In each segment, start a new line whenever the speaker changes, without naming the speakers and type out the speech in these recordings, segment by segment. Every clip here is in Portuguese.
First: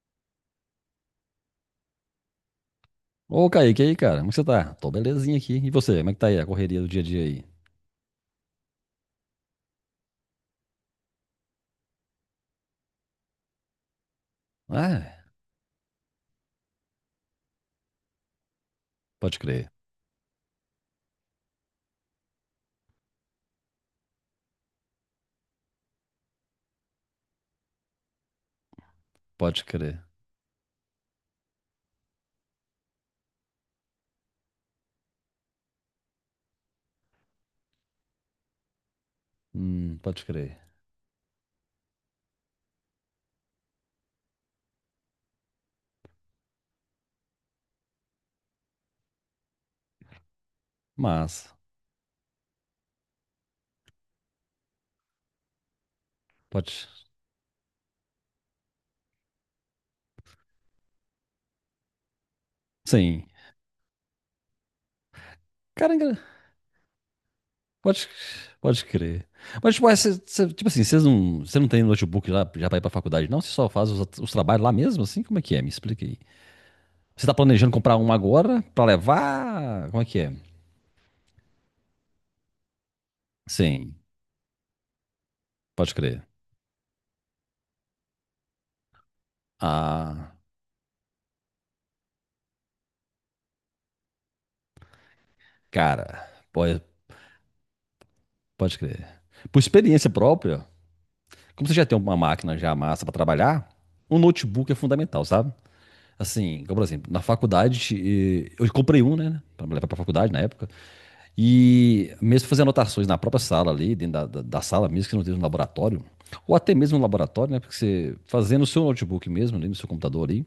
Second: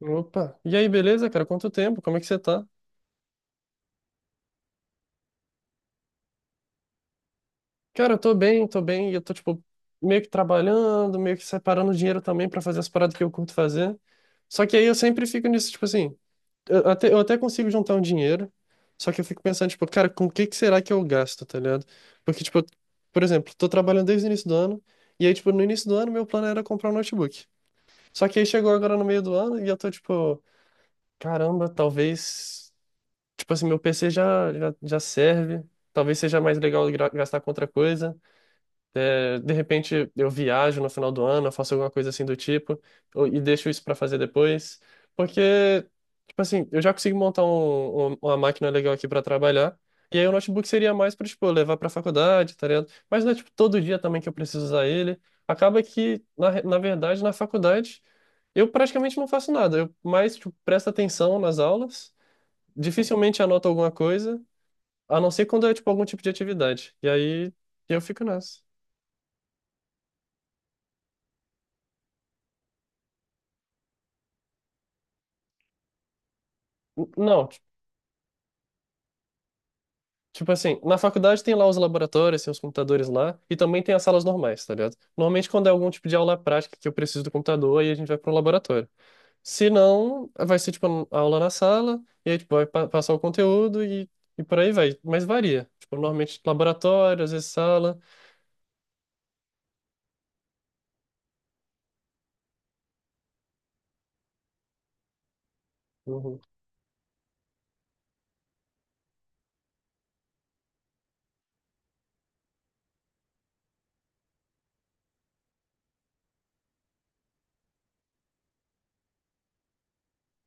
Opa, e aí, beleza, cara? Quanto tempo? Como é que você tá?
Ô, Kaique, e aí, cara? Como que você tá? Tô belezinha aqui. E você, como é que tá aí a correria do dia a dia aí?
Cara, eu tô bem, e eu tô, tipo, meio que trabalhando, meio que separando dinheiro também pra fazer as paradas que eu curto fazer. Só que aí eu
Ah,
sempre fico nisso, tipo assim, eu até consigo juntar um dinheiro, só que eu
pode
fico pensando,
crer,
tipo, cara, com o que que será que eu gasto, tá ligado? Porque, tipo, por exemplo, tô trabalhando desde o início do ano, e aí, tipo, no início do ano meu plano era comprar um notebook. Só que aí chegou agora no meio do ano
pode
e eu tô,
crer.
tipo, caramba, talvez. Tipo assim, meu PC já serve. Talvez seja mais legal gastar com outra coisa. É, de repente
Pode
eu
crer.
viajo no final do ano, eu faço alguma coisa assim do tipo, e deixo isso pra fazer depois. Porque, tipo assim, eu já consigo montar uma máquina legal aqui pra trabalhar. E aí o notebook seria mais pra,
Mas,
tipo, levar pra faculdade, tá ligado? Mas não é, tipo, todo dia também que eu preciso usar ele. Acaba que, na
pode.
verdade, na faculdade, eu praticamente não faço nada. Eu mais, tipo, presto atenção nas aulas,
Sim.
dificilmente anoto alguma coisa, a não ser quando é tipo
Cara,
algum tipo de atividade. E aí eu
pode,
fico nessa.
pode crer. Mas, tipo, é, tipo assim, vocês não, você não tem notebook lá já pra ir pra faculdade, não? Você só faz os trabalhos lá mesmo, assim? Como é que é? Me explica aí. Você tá
Não,
planejando comprar um agora pra levar? Como é que é?
tipo assim, na faculdade tem lá os laboratórios, tem os computadores lá, e também tem
Sim,
as salas normais, tá ligado? Normalmente quando é algum
pode
tipo de
crer.
aula prática que eu preciso do computador, aí a gente vai pro laboratório. Se não,
Ah,
vai ser tipo a aula na sala, e aí tipo, vai passar o conteúdo e por aí vai. Mas varia. Tipo,
cara,
normalmente
pode,
laboratório, às vezes sala.
pode crer. Por experiência própria, como você já tem uma máquina já massa para trabalhar, um notebook é fundamental, sabe?
Uhum,
Assim, como por exemplo, na faculdade, eu comprei um, né, para levar para faculdade na época, e mesmo fazer anotações na própria sala ali, dentro da sala mesmo, que não tenha um laboratório, ou até mesmo um laboratório, né, porque você fazendo no seu notebook mesmo, ali no seu computador ali,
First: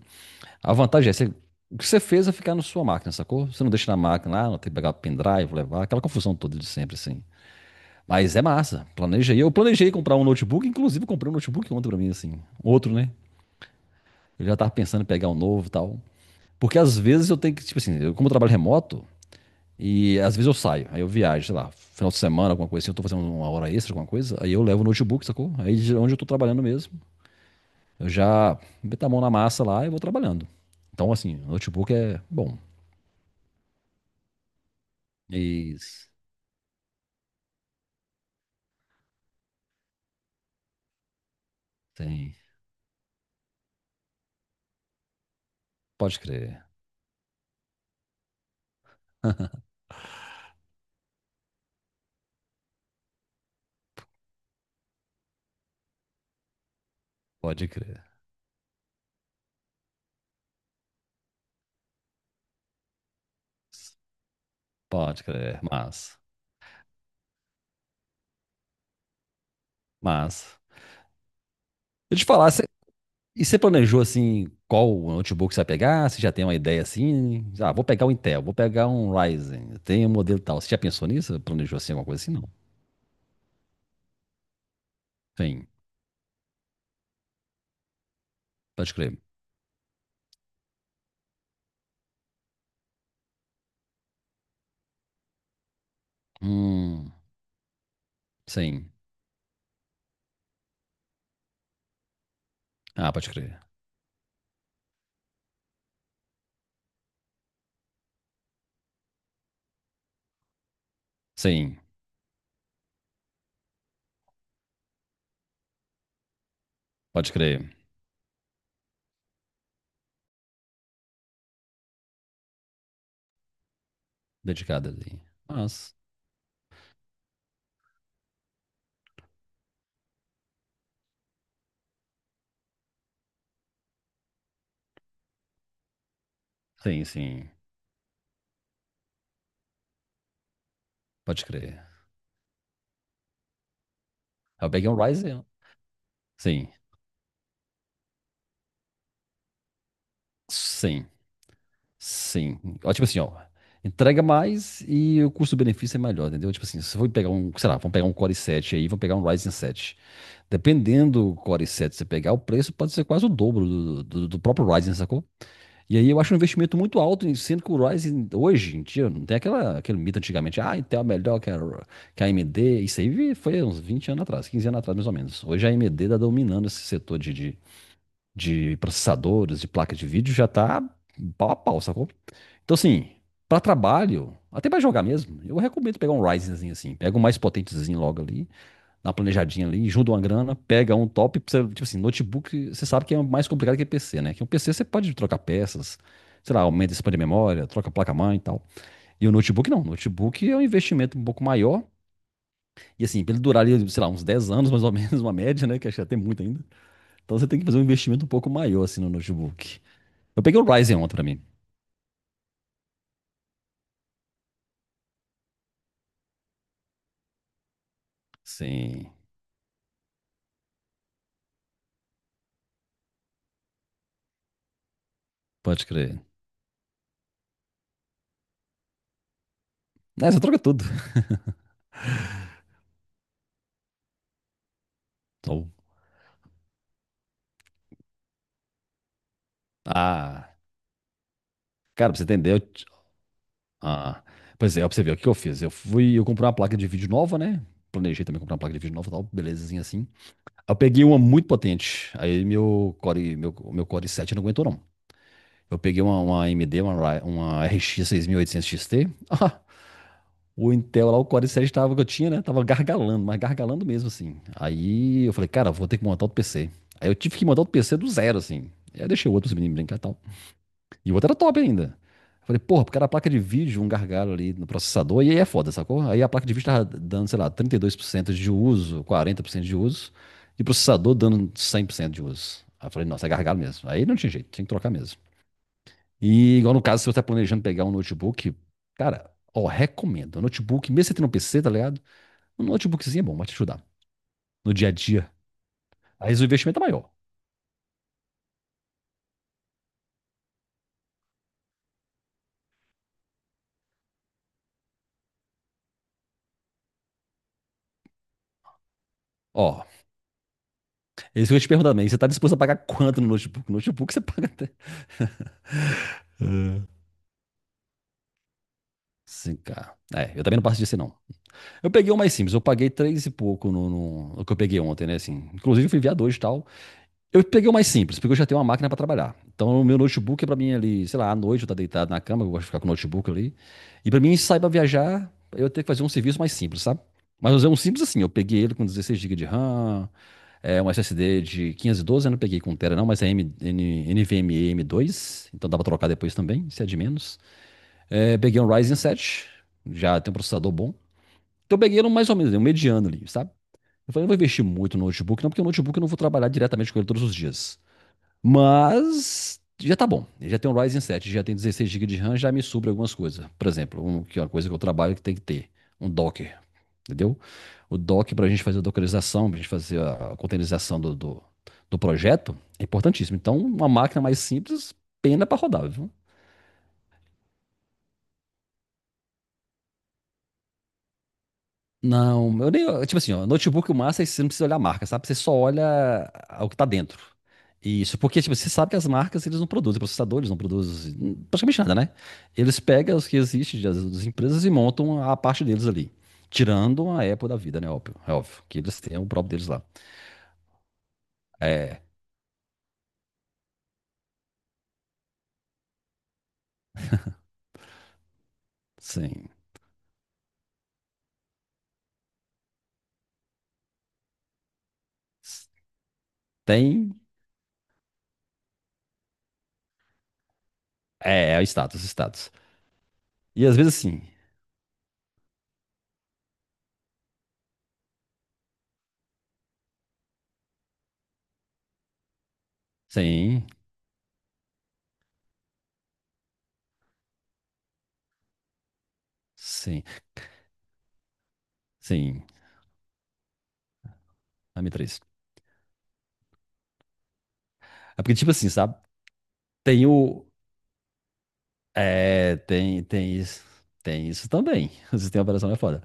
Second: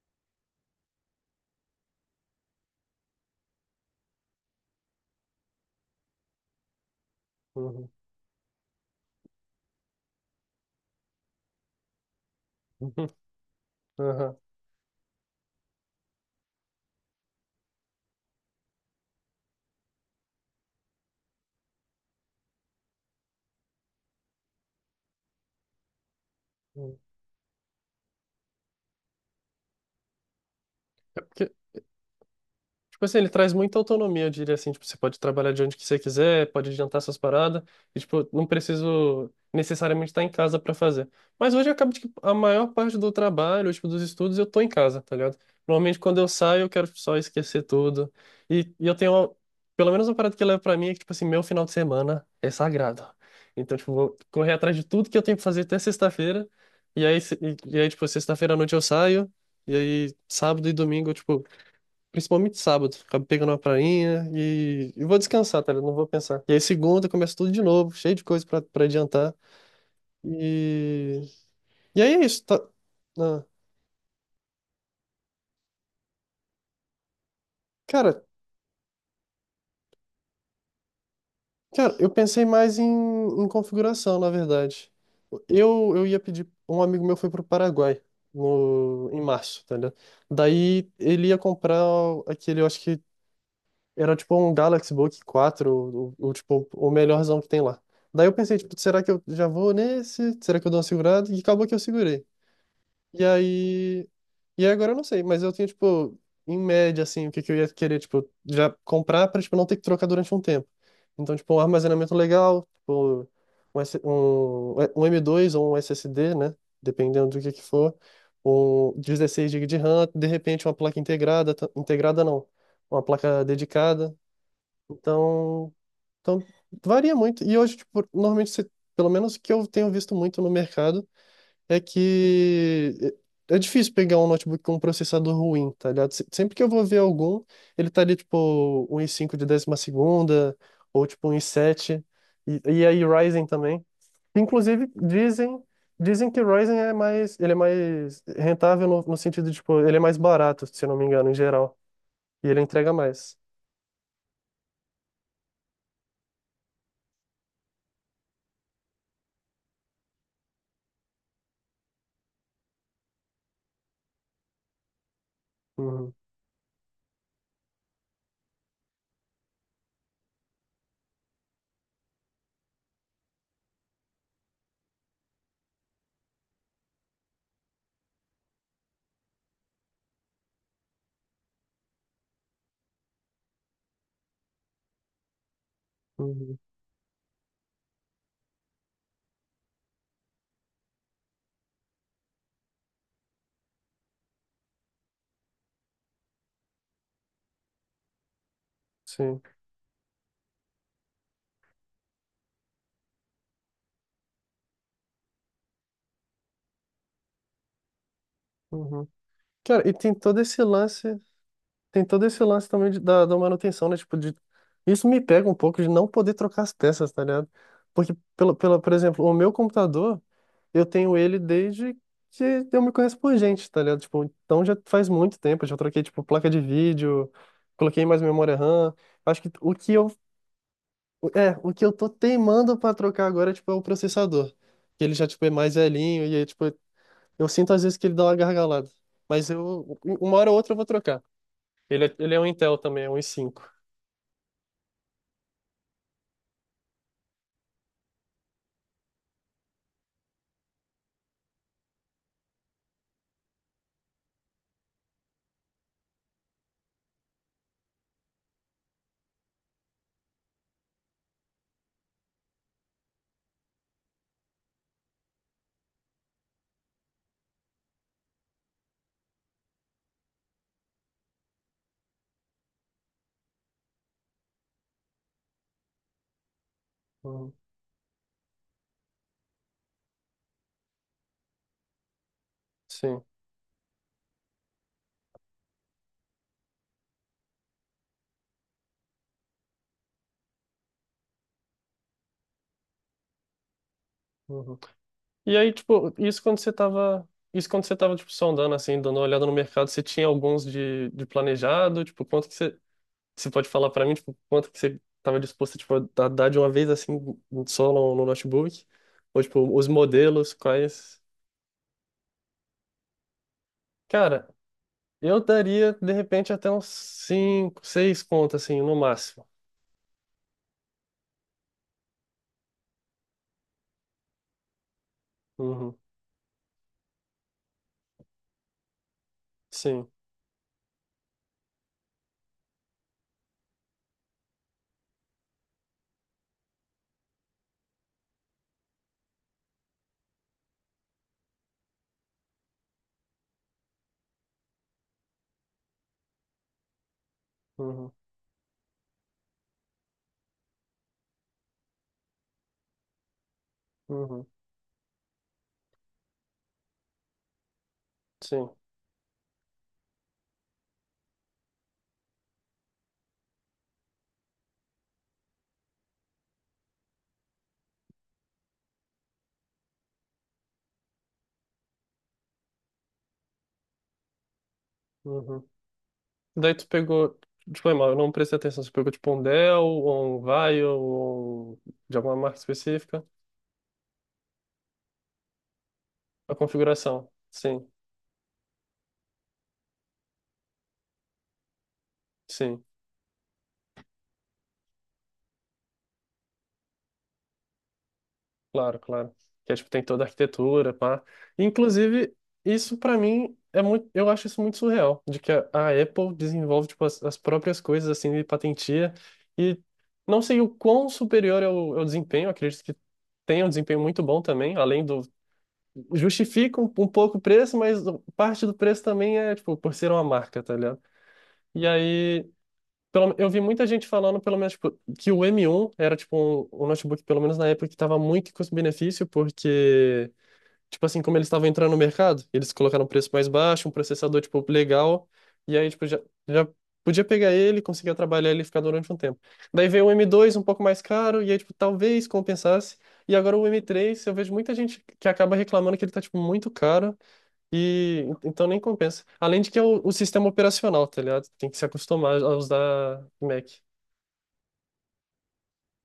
a vantagem é você, o que você fez é ficar na sua máquina, sacou? Você não deixa na máquina lá, não tem que pegar pendrive, levar, aquela confusão toda de sempre, assim.
uhum,
Mas é massa. Planejei. Eu planejei comprar um notebook, inclusive eu comprei um notebook ontem pra mim, assim. Outro,
uhum,
né?
aham.
Eu já tava pensando em pegar um novo e tal. Porque às vezes eu tenho que, tipo assim, eu, como eu trabalho remoto, e às vezes eu saio, aí eu viajo, sei lá, final de semana, alguma coisa assim, eu tô fazendo uma hora extra, alguma coisa, aí eu levo o notebook, sacou? Aí de onde eu tô trabalhando mesmo, eu já meto a mão na massa lá e vou trabalhando. Então,
É
assim,
porque,
notebook é bom.
tipo assim, ele traz muita autonomia, eu diria assim, tipo, você pode trabalhar de onde que você
Isso,
quiser, pode adiantar suas paradas, e tipo, não preciso necessariamente estar em casa para fazer. Mas hoje acaba de que a
tem.
maior parte do trabalho, tipo, dos estudos, eu tô em casa, tá ligado? Normalmente quando
Pode
eu saio,
crer.
eu quero tipo, só esquecer tudo. E eu tenho, pelo menos uma parada que eu levo pra mim é que, tipo assim, meu final de semana é sagrado. Então, tipo, vou correr atrás de tudo que eu tenho que fazer até sexta-feira, e aí, se-
Pode
e aí,
crer.
tipo, sexta-feira à noite eu saio, e aí sábado e domingo, eu, tipo, principalmente sábado, acabo pegando uma prainha e vou
Pode crer.
descansar, tá ligado? Não vou pensar. E aí segunda começa tudo de novo, cheio de coisa pra adiantar.
Mas.
E, e aí
Deixa
é
eu te
isso,
falar,
tá?
você
Ah,
E você planejou assim qual notebook que você vai pegar? Você já tem uma ideia assim? Ah, vou pegar um
cara,
Intel, vou pegar um Ryzen, eu tenho um modelo tal. Você já pensou nisso? Planejou assim
cara,
alguma
eu
coisa assim?
pensei
Não.
mais em, em configuração, na verdade.
Sim,
Eu ia pedir, um amigo meu foi pro Paraguai
pode
no,
crer.
em março, tá ligado? Daí ele ia comprar aquele, eu acho que era tipo um Galaxy Book 4 tipo, o
Hum,
melhorzão que tem lá. Daí eu pensei, tipo,
sim.
será que eu já vou nesse? Será que eu dou uma segurada? E acabou que eu segurei.
Ah,
E
pode crer.
aí. E aí agora eu não sei, mas eu tenho, tipo, em média, assim, o que que eu ia querer, tipo, já comprar pra, tipo, não ter que trocar durante um tempo. Então, tipo, um
Sim,
armazenamento legal, tipo, um M.2 ou um SSD, né? Dependendo
pode
do que
crer.
for. Um 16 GB de RAM, de repente uma placa integrada, integrada não, uma placa dedicada.
Dedicado ali.
Então,
Mas,
então varia muito. E hoje, tipo, normalmente, pelo menos o que eu tenho visto muito no mercado, é que é difícil pegar um notebook com um processador ruim, tá ligado? Sempre que eu vou ver
sim,
algum,
sim,
ele tá ali, tipo, um i5 de décima segunda, ou tipo um i
pode crer.
sete e aí Ryzen também.
Ah, eu
Inclusive,
peguei um Ryzen.
dizem que
Sim,
Ryzen é mais, ele é mais rentável no sentido de, tipo, ele é mais barato, se eu não me
sim,
engano, em geral. E
sim.
ele entrega
Ó, tipo assim, ó.
mais.
Entrega mais e o custo-benefício é melhor, entendeu? Tipo assim, se for pegar um, sei lá, vamos pegar um Core i7 aí, vamos pegar um Ryzen 7. Dependendo do Core 7 você pegar, o preço pode ser quase o dobro do próprio Ryzen, sacou? E aí
Uhum,
eu acho um investimento muito alto, sendo que o Ryzen hoje em dia não tem aquela, aquele mito antigamente, ah, Intel é melhor que a AMD. Isso aí foi uns 20 anos atrás, 15 anos atrás mais ou menos. Hoje a AMD está dominando esse setor de processadores, de placa de vídeo, já está pau a pau, sacou? Então assim, para trabalho, até para jogar mesmo, eu recomendo pegar um
uhum,
Ryzenzinho assim, pega o mais potentezinho logo ali na planejadinha ali, junta uma grana, pega um top, tipo assim, notebook, você sabe que é mais complicado que PC, né? Que um PC você pode trocar peças, sei lá, aumenta, expande a memória, troca a placa-mãe e tal. E o
sim.
notebook não, o notebook é um investimento um pouco maior, e assim, pra ele durar ali, sei lá, uns 10 anos mais ou menos, uma média, né? Que acho que até muito ainda. Então você tem que fazer um investimento um pouco maior, assim,
Uhum.
no notebook.
Cara, e tem todo
Eu peguei
esse
o Ryzen ontem
lance,
pra mim.
também da manutenção, né? Tipo, de, isso me pega um pouco de não poder trocar as peças, tá ligado? Porque, por
Sim,
exemplo, o meu computador, eu tenho ele desde que eu me conheço por gente, tá ligado? Tipo, então já faz muito tempo, eu já
pode
troquei,
crer.
tipo, placa de vídeo, coloquei mais memória RAM. Acho que
Né, você troca tudo.
o que eu tô teimando pra trocar agora, tipo, é o processador. Que ele já, tipo, é
Então,
mais velhinho e aí, tipo, eu sinto às vezes que ele dá uma gargalada. Mas eu, uma hora
ah,
ou outra eu vou trocar. Ele
cara,
é,
pra você
ele é um
entender,
Intel também, é um i5.
ah, pois é, ó, pra você ver, o que eu fiz? Eu fui, eu comprei uma placa de vídeo nova, né? Planejei também comprar uma placa de vídeo nova e tal, belezinha assim. Aí eu peguei uma muito potente, aí meu Core, meu Core 7 não aguentou não. Eu peguei uma AMD, uma RX 6800 XT. Ah, o Intel lá, o Core 7 tava, que eu tinha, né? Tava gargalando, mas gargalando mesmo assim. Aí eu falei, cara, vou ter que montar outro PC. Aí eu tive que montar outro PC do zero, assim. Aí eu deixei o outro menino brincar tal. E o outro era top ainda. Eu falei, porra, porque era a placa de vídeo, um gargalo ali no processador, e aí é foda, sacou? Aí a placa de vídeo tava dando, sei lá,
Uhum.
32% de uso, 40% de uso, e o processador dando 100% de uso. Aí eu falei,
Sim.
nossa, é gargalo mesmo. Aí não tinha jeito, tinha que trocar mesmo. E igual no caso, se você tá planejando pegar um notebook, cara, ó, recomendo. Um notebook, mesmo você tendo um PC, tá ligado? Um notebookzinho é bom, vai te ajudar no
Uhum.
dia a dia.
E aí, tipo,
Aí o investimento é maior.
isso quando você tava, tipo, sondando, assim, dando uma olhada no mercado, você tinha alguns de planejado? Tipo, você pode falar pra mim, tipo, quanto que você tava disposto, tipo, a dar de uma vez, assim, só no notebook? Ou, tipo,
Ó,
os modelos, quais...
isso que eu ia te perguntar também, você tá disposto a pagar quanto no notebook? No notebook você paga
Cara,
até
eu daria, de repente, até uns 5, 6 contas, assim, no máximo.
5K. É, eu também não passo disso, não. Eu peguei um mais simples, eu paguei três e pouco no que eu peguei ontem, né? Assim, inclusive eu
Uhum.
fui enviado hoje e tal. Eu peguei o mais simples, porque eu já tenho uma máquina pra trabalhar. Então o meu
Sim.
notebook é pra mim ali, sei lá, à noite eu tá deitado na cama, eu gosto de ficar com o notebook ali. E pra mim sair pra viajar, eu tenho que fazer um serviço mais simples, sabe? Mas eu usei um simples assim, eu peguei ele com 16 GB de RAM, é, um SSD de 512 eu não peguei com Tera não, mas é M, N, NVMe m dois então dá pra trocar depois também, se é de menos.
Uhum,
É, peguei um Ryzen 7, já tem um processador bom. Então eu peguei ele mais ou menos, né, um mediano ali, sabe? Eu falei, não vou
uhum,
investir muito no notebook, não, porque o notebook eu não vou trabalhar diretamente com ele todos os dias.
sim.
Mas já tá bom. Ele já tem um Ryzen 7, já tem 16 GB de RAM, já me sobra algumas coisas. Por exemplo, que é uma coisa que eu trabalho que tem que ter, um Docker, entendeu? O Docker para a gente fazer a dockerização, para a gente fazer a containerização do projeto, é importantíssimo. Então, uma máquina mais simples, pena para
Uhum.
rodar, viu?
Daí tu pegou, tipo, é mal, eu não prestei atenção, tu pegou tipo um Dell, ou um Vaio, ou de alguma
Não,
marca
eu nem. Tipo
específica,
assim, ó, notebook, o massa é que você não precisa olhar a marca, sabe? Você só olha
a
o que tá dentro.
configuração. Sim,
Isso, porque, tipo, você sabe que as marcas, eles não produzem, processadores não produzem praticamente nada, né? Eles
sim,
pegam os que existem das empresas e montam a parte deles ali. Tirando a Apple da vida, né? Óbvio, é óbvio que
claro,
eles têm o
claro.
próprio deles
Que é,
lá.
tipo, tem toda a arquitetura, pá.
É,
Inclusive, isso pra mim é muito, eu acho isso muito surreal, de que a Apple desenvolve tipo as próprias coisas assim e patentia
sim.
e não sei o quão superior é o desempenho, acredito que tem um desempenho muito bom também, além do justifica um
Tem.
pouco o preço, mas parte do preço também é, tipo, por ser uma marca, tá ligado?
É, é o
E
status,
aí,
status.
pelo, eu vi
E às
muita
vezes,
gente
sim.
falando, pelo menos, tipo, que o M1 era, tipo, um notebook, pelo menos na época, que tava muito em custo-benefício, porque tipo assim, como eles estavam entrando no mercado, eles colocaram um preço mais
Sim,
baixo, um processador, tipo, legal. E aí, tipo, já podia pegar ele, conseguia trabalhar ele e ficar durante um tempo. Daí
sim,
veio o M2 um pouco mais caro, e aí, tipo, talvez
sim.
compensasse. E agora o M3 eu vejo muita
A
gente
M3.
que acaba reclamando que ele tá, tipo, muito caro,
É
e
porque, tipo
então
assim,
nem
sabe?
compensa. Além de que é o,
Tem
o
o.
sistema operacional, tá ligado? Tem que se acostumar a
É, tem,
usar
tem isso.
Mac.
Tem isso também. O sistema operacional é foda.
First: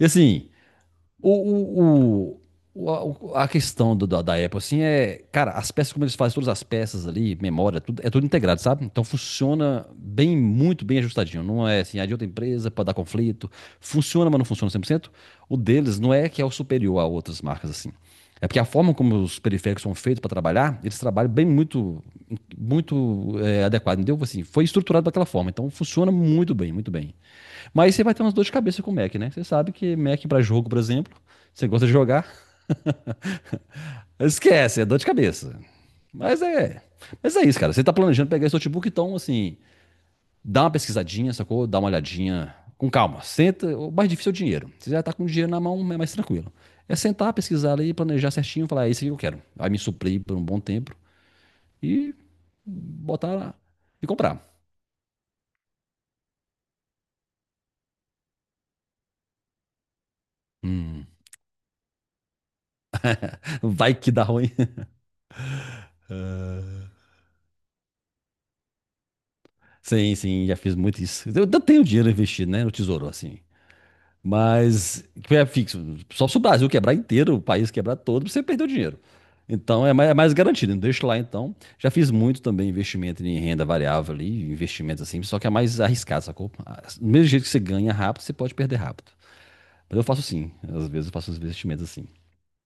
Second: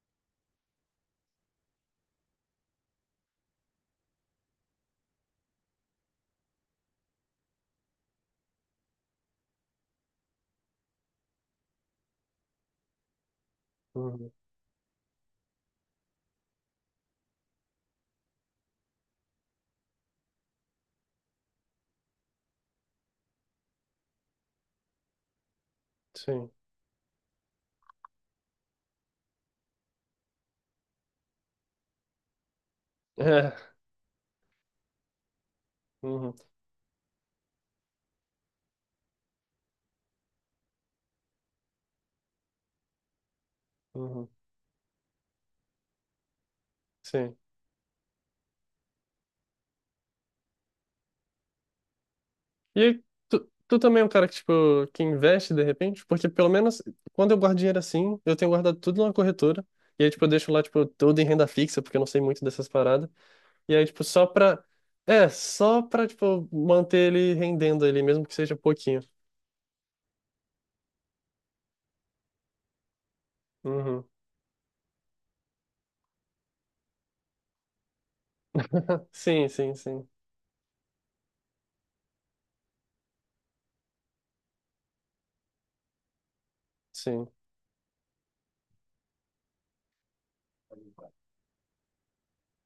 E assim, o, o, a questão da Apple, assim, é. Cara, as peças, como eles fazem todas as peças ali, memória, tudo, é tudo integrado, sabe? Então funciona bem, muito bem ajustadinho. Não é assim, a de outra empresa para dar conflito. Funciona,
Uhum,
mas não funciona 100%. O deles não é que é o superior a outras marcas, assim. É porque a forma como os periféricos são feitos para trabalhar, eles trabalham bem muito, muito é, adequado, entendeu? Assim, foi estruturado daquela forma, então funciona
sim.
muito bem, muito bem. Mas você vai ter umas dor de cabeça com o Mac, né? Você sabe que Mac para jogo, por exemplo, você gosta de jogar,
É.
esquece, é dor de cabeça.
Uhum,
Mas é, mas é isso, cara. Você tá planejando pegar esse notebook, então, assim, dá uma pesquisadinha, sacou? Dá uma olhadinha com calma. Senta, o mais
uhum,
difícil é o dinheiro. Você já tá com o dinheiro na mão, é mais tranquilo. É sentar,
sim.
pesquisar ali, planejar certinho, falar, é isso que eu quero. Aí me suprir por um bom tempo e
E aí,
botar
tu,
lá
tu também é
e
um cara que, tipo,
comprar.
que investe de repente? Porque pelo menos quando eu guardo dinheiro assim, eu tenho guardado tudo numa corretora. E aí, tipo, eu deixo lá, tipo,
Hum,
tudo em renda fixa, porque eu não sei muito dessas paradas. E aí,
vai
tipo,
que dá
só
ruim.
pra. É, só pra, tipo, manter ele rendendo ali, mesmo que seja pouquinho.
Sim, sim, já fiz muito isso. Eu tenho dinheiro investido, né, no tesouro, assim.
Uhum.
Mas que é fixo. Só se o Brasil quebrar inteiro, o país quebrar todo, você perdeu dinheiro.
Sim, sim,
Então
sim.
é mais garantido, né? Deixa lá então. Já fiz muito também investimento em renda variável ali, investimentos assim, só que é mais arriscado, sacou? Ah, do
Sim,
mesmo jeito que você ganha rápido, você pode perder rápido. Mas eu faço sim. Às vezes eu faço os investimentos assim.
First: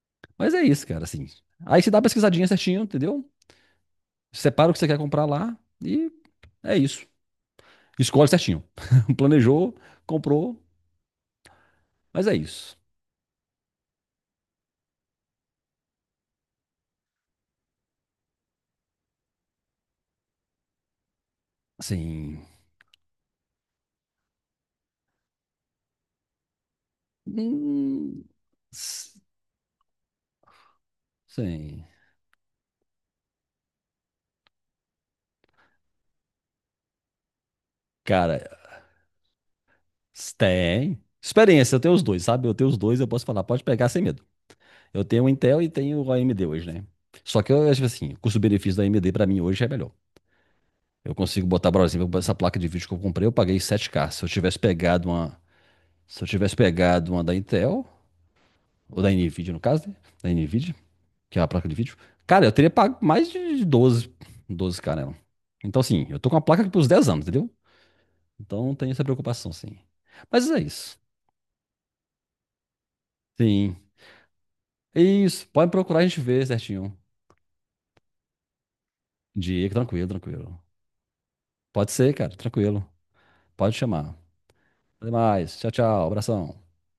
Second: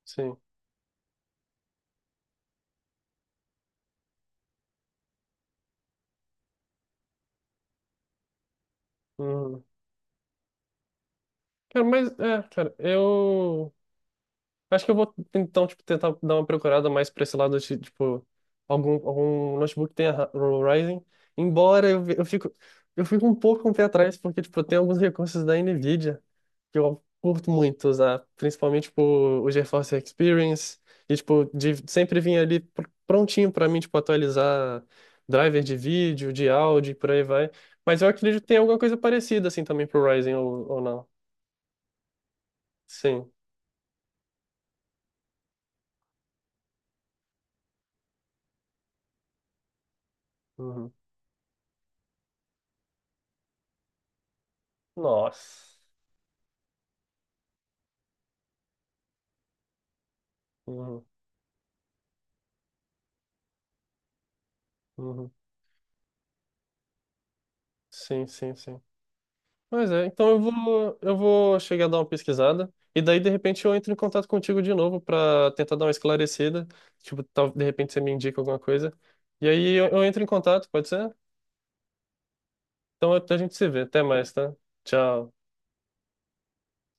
sim.
Mas é isso, cara, assim. Aí você dá uma pesquisadinha certinho, entendeu? Separa o que você quer comprar lá e é isso. Escolhe certinho.
Uhum.
Planejou, comprou,
Cara, mas,
mas é
é, cara,
isso.
eu. Acho que eu vou então, tipo, tentar dar uma procurada mais pra esse lado de, tipo, algum notebook que tenha Ryzen. Embora eu,
Assim.
eu fico um pouco com o pé atrás, porque, tipo, tem alguns recursos da NVIDIA que eu curto muito usar,
hum,
principalmente, tipo,
S-
o GeForce Experience, e, tipo, de,
Sim.
sempre vinha ali prontinho pra mim, tipo, atualizar driver de vídeo, de áudio e por aí vai. Mas eu
Cara,
acredito que tem alguma coisa parecida, assim, também pro Ryzen ou
tem.
não.
Experiência, eu tenho os dois, sabe? Eu tenho os dois, eu posso
Sim.
falar, pode pegar sem medo. Eu tenho o Intel e tenho o AMD hoje, né? Só que eu acho assim, o custo-benefício da AMD pra mim hoje é melhor.
Uhum.
Eu consigo botar, por exemplo, essa placa de vídeo que eu comprei, eu paguei 7K. Se eu tivesse pegado uma,
Nossa.
se eu tivesse pegado uma da Intel, ou da Nvidia no caso, né? Da Nvidia,
Uhum.
que é a placa de vídeo, cara, eu teria pago mais de doze k nela.
Uhum.
Então, assim, eu tô com a placa aqui pros 10 anos, entendeu?
Sim, sim,
Então, não
sim.
tem essa preocupação, sim.
Mas é, então
Mas é isso.
eu vou chegar a dar uma pesquisada e daí de repente eu
Sim.
entro em contato contigo de novo
Isso,
para
pode
tentar dar uma
procurar a gente ver
esclarecida,
certinho.
tipo, tal, de repente você me indica alguma coisa. E
Dica,
aí eu
tranquilo,
entro em
tranquilo.
contato, pode ser?
Pode ser, cara, tranquilo.
Então a gente se
Pode
vê. Até
chamar.
mais, tá?
Até
Tchau.
mais. Tchau, tchau. Abração.